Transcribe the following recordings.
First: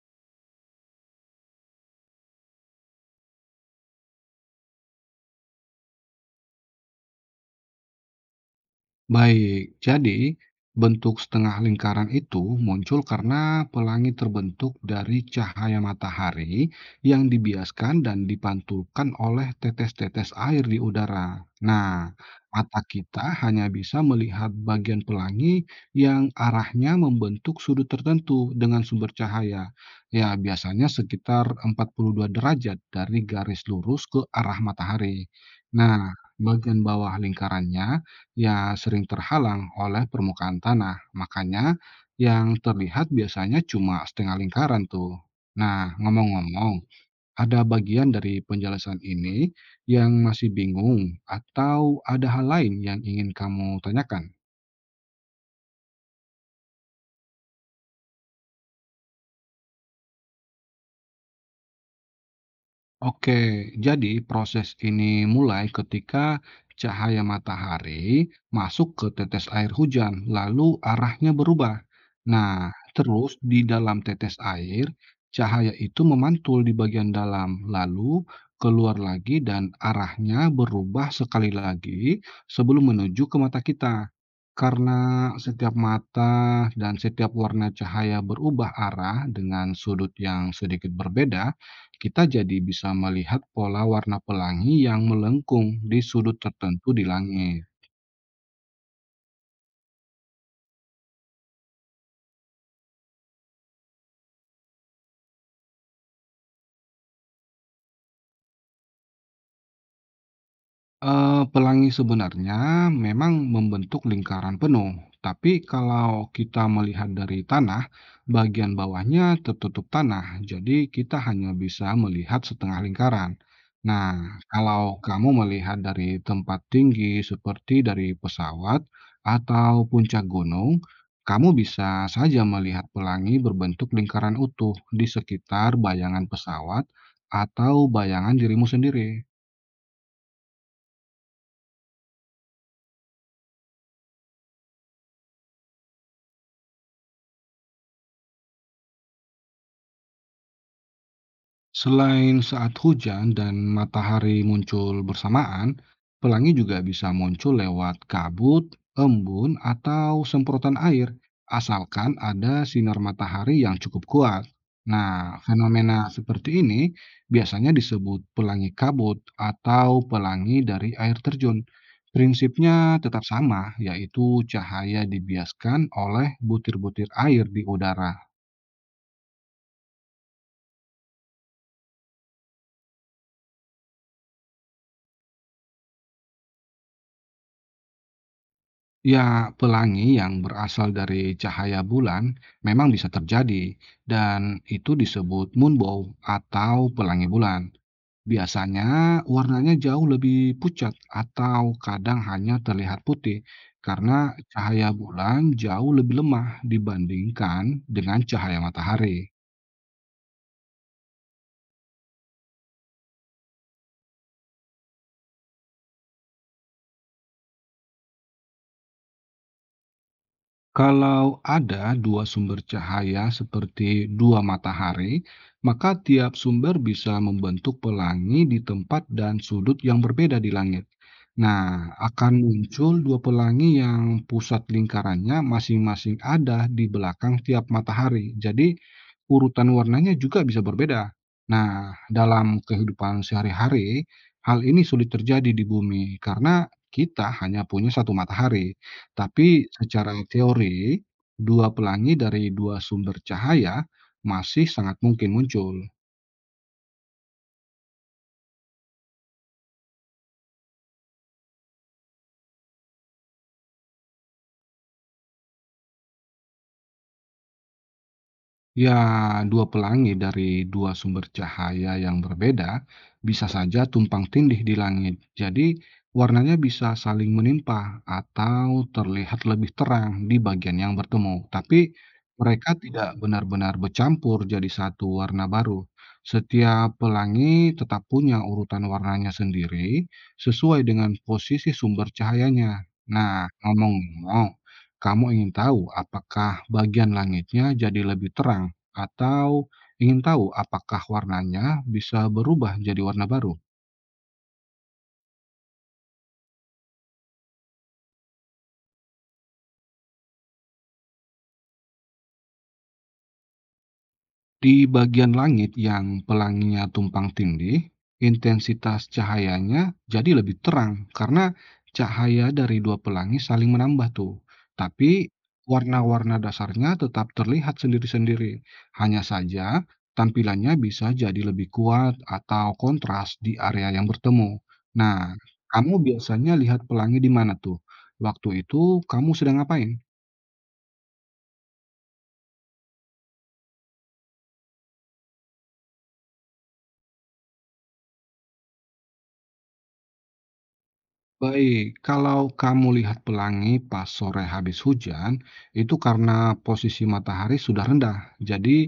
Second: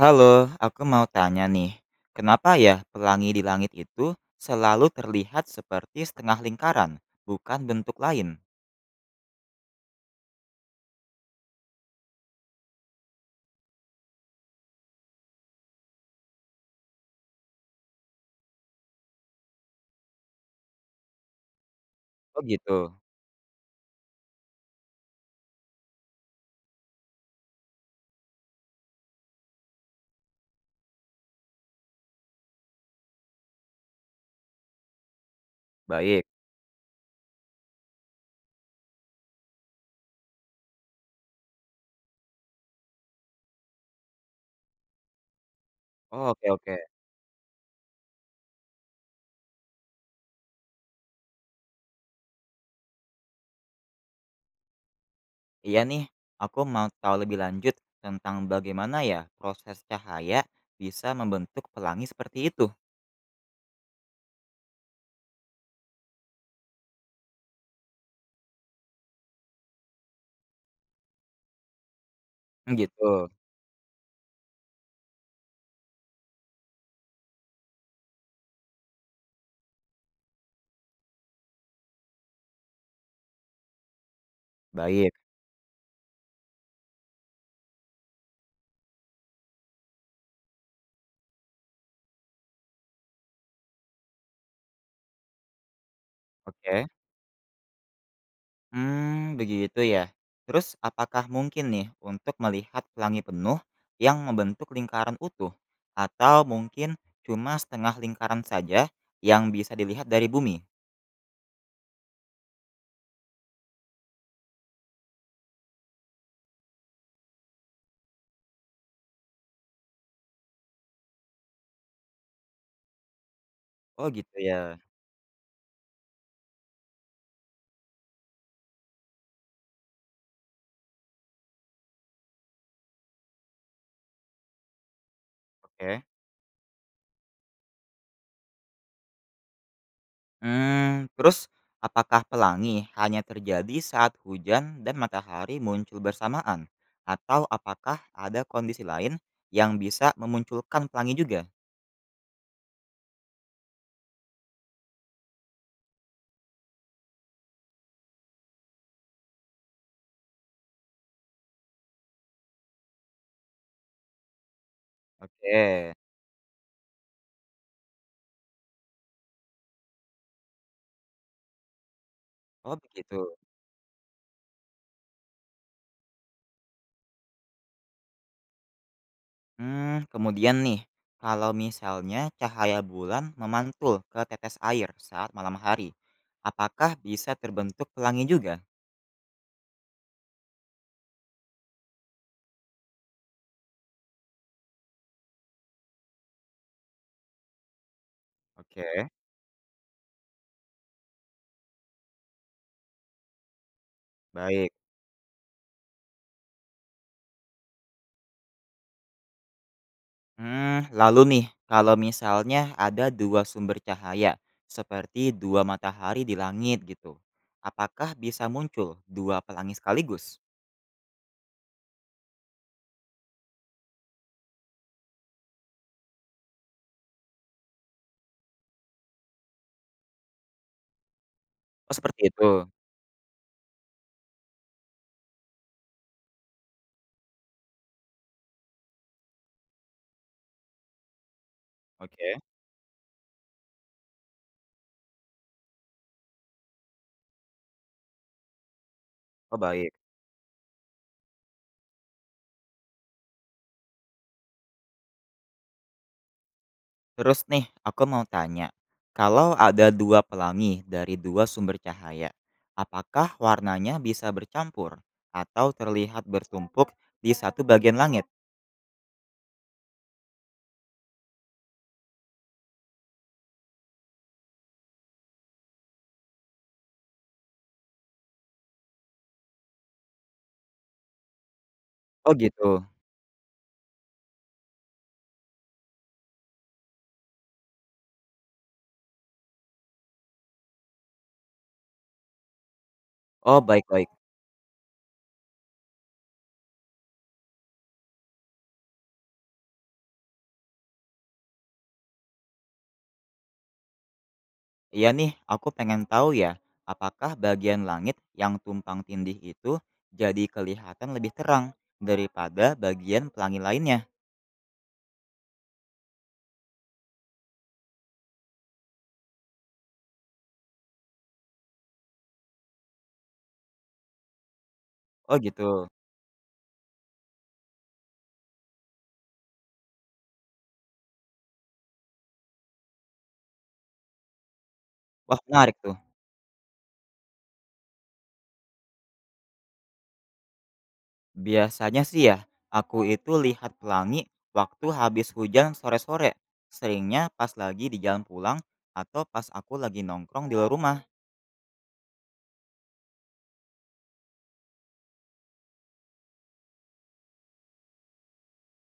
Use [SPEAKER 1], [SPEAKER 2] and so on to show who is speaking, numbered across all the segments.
[SPEAKER 1] Halo, aku mau tanya nih, kenapa ya pelangi di langit itu selalu terlihat seperti setengah lingkaran, bukan bentuk lain?
[SPEAKER 2] Baik, jadi bentuk setengah lingkaran itu muncul karena pelangi terbentuk dari cahaya matahari yang dibiaskan dan dipantulkan oleh tetes-tetes air di udara. Nah,
[SPEAKER 1] Oh
[SPEAKER 2] mata
[SPEAKER 1] gitu,
[SPEAKER 2] kita hanya bisa melihat bagian pelangi yang arahnya membentuk sudut tertentu dengan sumber cahaya. Ya, biasanya sekitar 42 derajat dari garis lurus ke arah matahari. Nah,
[SPEAKER 1] baik.
[SPEAKER 2] bagian bawah lingkarannya ya sering terhalang oleh permukaan tanah. Makanya yang terlihat biasanya cuma setengah lingkaran tuh. Nah,
[SPEAKER 1] Oh, oke oke.
[SPEAKER 2] ngomong-ngomong, ada bagian dari penjelasan ini yang masih bingung atau ada hal lain yang ingin kamu tanyakan?
[SPEAKER 1] Iya nih, aku mau tahu lebih lanjut tentang bagaimana ya proses cahaya bisa membentuk pelangi seperti itu.
[SPEAKER 2] Oke, jadi proses ini mulai ketika cahaya matahari masuk ke tetes air hujan, lalu arahnya berubah. Nah,
[SPEAKER 1] Hmm, gitu,
[SPEAKER 2] terus di dalam tetes air, cahaya itu memantul di bagian dalam, lalu keluar lagi dan arahnya berubah sekali lagi sebelum menuju ke mata kita.
[SPEAKER 1] baik.
[SPEAKER 2] Karena setiap mata dan setiap warna cahaya berubah arah dengan sudut yang sedikit berbeda, kita jadi bisa melihat pola warna pelangi yang melengkung di sudut
[SPEAKER 1] Oke.
[SPEAKER 2] tertentu di langit.
[SPEAKER 1] Hmm, begitu ya. Terus apakah mungkin nih untuk melihat pelangi penuh yang membentuk lingkaran utuh? Atau mungkin cuma setengah lingkaran saja yang bisa dilihat dari bumi?
[SPEAKER 2] Pelangi sebenarnya memang membentuk lingkaran penuh, tapi kalau kita melihat dari tanah, bagian bawahnya tertutup tanah, jadi kita hanya bisa melihat setengah lingkaran. Nah,
[SPEAKER 1] Oh gitu ya,
[SPEAKER 2] kalau kamu melihat dari tempat tinggi seperti dari pesawat atau puncak gunung, kamu bisa saja melihat pelangi berbentuk lingkaran utuh di sekitar
[SPEAKER 1] oke.
[SPEAKER 2] bayangan pesawat atau bayangan dirimu sendiri.
[SPEAKER 1] Hmm, terus apakah pelangi hanya terjadi saat hujan dan matahari muncul bersamaan? Atau apakah ada kondisi lain yang bisa memunculkan pelangi juga?
[SPEAKER 2] Selain saat hujan dan matahari muncul bersamaan, pelangi juga bisa muncul lewat kabut, embun, atau semprotan air, asalkan ada sinar matahari yang cukup kuat. Nah,
[SPEAKER 1] Oke,
[SPEAKER 2] fenomena seperti ini biasanya disebut pelangi kabut atau pelangi dari air terjun.
[SPEAKER 1] oh
[SPEAKER 2] Prinsipnya
[SPEAKER 1] begitu.
[SPEAKER 2] tetap sama, yaitu cahaya dibiaskan oleh butir-butir air di udara.
[SPEAKER 1] Mmm, kemudian nih, kalau misalnya cahaya bulan memantul ke tetes air saat malam hari, apakah bisa terbentuk pelangi juga?
[SPEAKER 2] Ya, pelangi yang berasal dari cahaya bulan memang bisa terjadi, dan itu disebut moonbow atau pelangi bulan. Biasanya
[SPEAKER 1] Oke,
[SPEAKER 2] warnanya jauh lebih pucat atau kadang hanya terlihat putih karena
[SPEAKER 1] baik.
[SPEAKER 2] cahaya bulan jauh lebih lemah dibandingkan dengan cahaya matahari.
[SPEAKER 1] Mmm, lalu nih, kalau misalnya ada 2 sumber cahaya, seperti 2 matahari di langit gitu, apakah bisa muncul 2 pelangi sekaligus?
[SPEAKER 2] Kalau ada dua sumber cahaya seperti dua matahari, maka tiap sumber bisa membentuk pelangi di tempat dan sudut yang berbeda di langit. Nah,
[SPEAKER 1] Oh, seperti
[SPEAKER 2] akan
[SPEAKER 1] itu?
[SPEAKER 2] muncul dua pelangi yang pusat lingkarannya masing-masing ada di belakang tiap matahari. Jadi, urutan warnanya juga bisa berbeda. Nah,
[SPEAKER 1] Oke.
[SPEAKER 2] dalam kehidupan sehari-hari, hal ini sulit terjadi di bumi karena kita hanya punya satu matahari.
[SPEAKER 1] Oh,
[SPEAKER 2] Tapi
[SPEAKER 1] baik.
[SPEAKER 2] secara teori, dua pelangi dari dua sumber cahaya masih sangat mungkin muncul.
[SPEAKER 1] Terus nih, aku mau tanya, kalau ada dua pelangi dari dua sumber cahaya, apakah warnanya bisa bercampur atau terlihat bertumpuk di satu bagian langit?
[SPEAKER 2] Ya, dua pelangi dari dua sumber cahaya yang berbeda bisa saja tumpang tindih di langit. Jadi, warnanya bisa saling menimpa atau terlihat lebih terang di bagian yang bertemu. Tapi,
[SPEAKER 1] Oh
[SPEAKER 2] mereka
[SPEAKER 1] gitu.
[SPEAKER 2] tidak benar-benar bercampur jadi satu warna baru. Setiap pelangi tetap punya urutan warnanya sendiri sesuai dengan posisi sumber cahayanya. Nah,
[SPEAKER 1] Oh, baik-baik.
[SPEAKER 2] ngomong-ngomong, kamu ingin tahu apakah bagian langitnya jadi lebih terang? Atau ingin tahu apakah warnanya bisa berubah jadi warna baru?
[SPEAKER 1] Iya nih, aku pengen tahu ya, apakah bagian langit yang tumpang tindih itu jadi kelihatan lebih terang daripada bagian pelangi lainnya?
[SPEAKER 2] Di bagian langit yang pelanginya tumpang tindih, intensitas cahayanya jadi lebih terang karena cahaya dari dua pelangi saling menambah tuh. Tapi
[SPEAKER 1] Oh gitu.
[SPEAKER 2] warna-warna dasarnya tetap terlihat sendiri-sendiri. Hanya saja tampilannya bisa jadi lebih kuat atau kontras di area yang bertemu. Nah,
[SPEAKER 1] Wah, menarik
[SPEAKER 2] kamu
[SPEAKER 1] tuh.
[SPEAKER 2] biasanya lihat pelangi di mana tuh? Waktu itu kamu sedang ngapain?
[SPEAKER 1] Biasanya sih ya, aku itu lihat pelangi waktu habis hujan sore-sore. Seringnya pas lagi di jalan pulang atau pas aku lagi nongkrong di luar rumah.
[SPEAKER 2] Baik, kalau kamu lihat pelangi pas sore habis hujan, itu karena posisi matahari sudah rendah. Jadi,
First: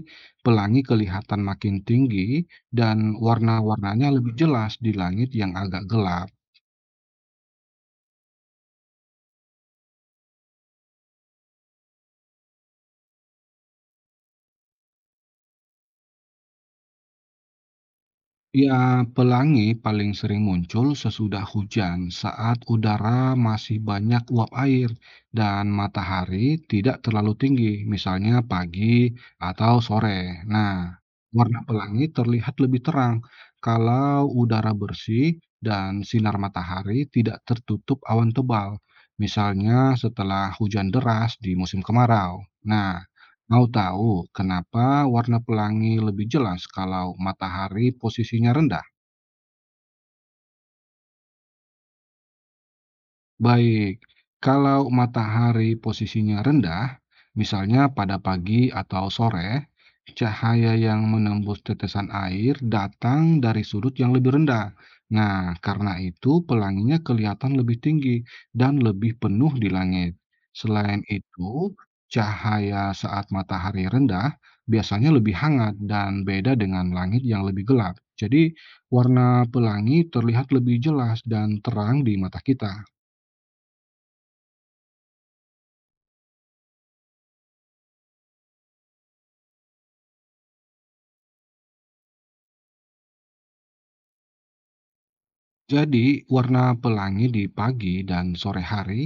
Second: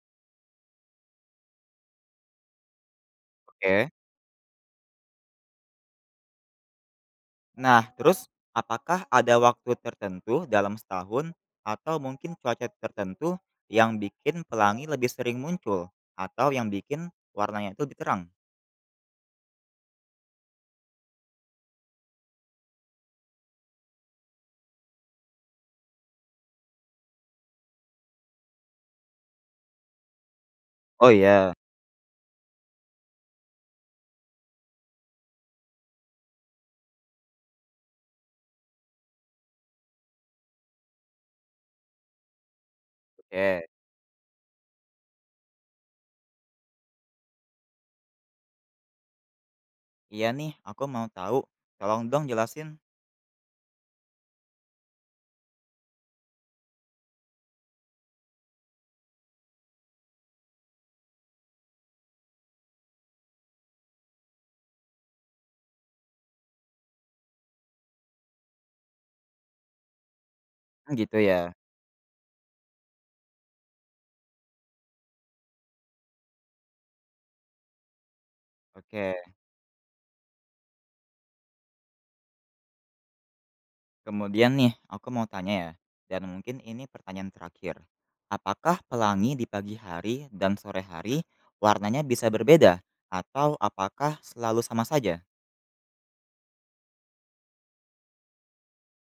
[SPEAKER 2] pelangi kelihatan makin tinggi dan
[SPEAKER 1] Oke.
[SPEAKER 2] warna-warnanya lebih jelas di langit yang agak gelap.
[SPEAKER 1] Nah, terus apakah ada waktu tertentu dalam setahun atau mungkin cuaca tertentu yang bikin pelangi lebih sering muncul atau yang bikin warnanya itu lebih terang?
[SPEAKER 2] Ya, pelangi paling sering muncul sesudah hujan saat udara masih banyak uap air dan matahari tidak terlalu tinggi, misalnya pagi atau sore. Nah,
[SPEAKER 1] Oh iya,
[SPEAKER 2] warna pelangi terlihat lebih terang kalau udara bersih dan sinar matahari tidak tertutup awan tebal, misalnya setelah hujan deras di musim kemarau. Nah, mau
[SPEAKER 1] oke.
[SPEAKER 2] tahu kenapa warna pelangi lebih jelas kalau matahari posisinya rendah?
[SPEAKER 1] Iya nih, aku mau tahu. Tolong dong jelasin.
[SPEAKER 2] Baik, kalau matahari posisinya rendah, misalnya pada pagi atau sore, cahaya yang menembus tetesan air datang dari sudut yang lebih rendah. Nah, karena itu pelanginya kelihatan lebih tinggi dan lebih penuh di langit.
[SPEAKER 1] Hmm,
[SPEAKER 2] Selain
[SPEAKER 1] gitu ya.
[SPEAKER 2] itu, cahaya saat matahari rendah biasanya lebih hangat dan beda dengan langit yang lebih gelap. Jadi,
[SPEAKER 1] Oke.
[SPEAKER 2] warna pelangi terlihat lebih jelas dan terang di mata kita.
[SPEAKER 1] Kemudian nih, aku mau tanya ya, dan mungkin ini pertanyaan terakhir. Apakah pelangi di pagi hari dan sore hari warnanya bisa berbeda? Atau apakah selalu sama saja?
[SPEAKER 2] Jadi, warna pelangi di pagi dan sore hari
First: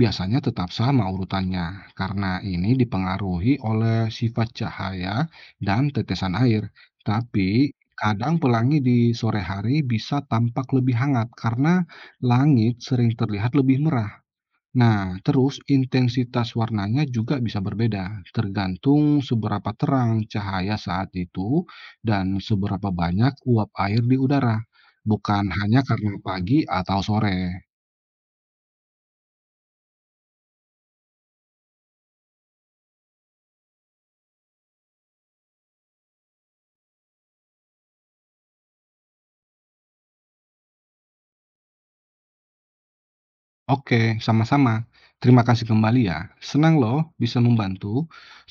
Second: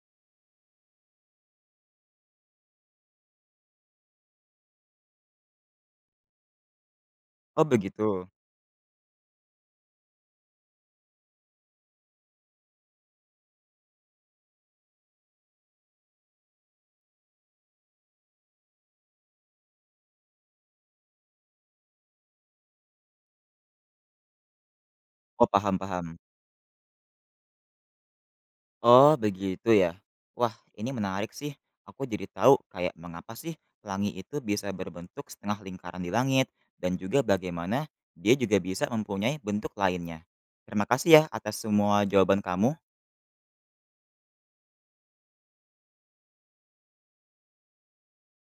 [SPEAKER 2] biasanya tetap sama urutannya, karena ini dipengaruhi oleh sifat cahaya dan tetesan air. Tapi,
[SPEAKER 1] Oh begitu.
[SPEAKER 2] kadang pelangi di sore hari bisa tampak lebih hangat karena langit sering terlihat lebih merah. Nah, terus intensitas warnanya juga bisa berbeda, tergantung seberapa terang cahaya saat itu dan seberapa banyak uap air di udara, bukan
[SPEAKER 1] Oh,
[SPEAKER 2] hanya karena
[SPEAKER 1] paham-paham.
[SPEAKER 2] pagi atau sore.
[SPEAKER 1] Oh begitu ya. Wah, ini menarik sih. Aku jadi tahu kayak mengapa sih pelangi itu bisa berbentuk setengah lingkaran di langit. Dan juga bagaimana dia juga bisa mempunyai bentuk lainnya. Terima kasih ya atas semua jawaban kamu.
[SPEAKER 2] Oke, sama-sama. Terima kasih kembali ya. Senang loh bisa membantu.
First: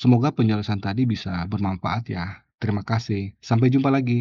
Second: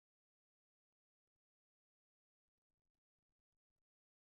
[SPEAKER 2] Semoga penjelasan tadi bisa bermanfaat ya. Terima kasih. Sampai jumpa lagi.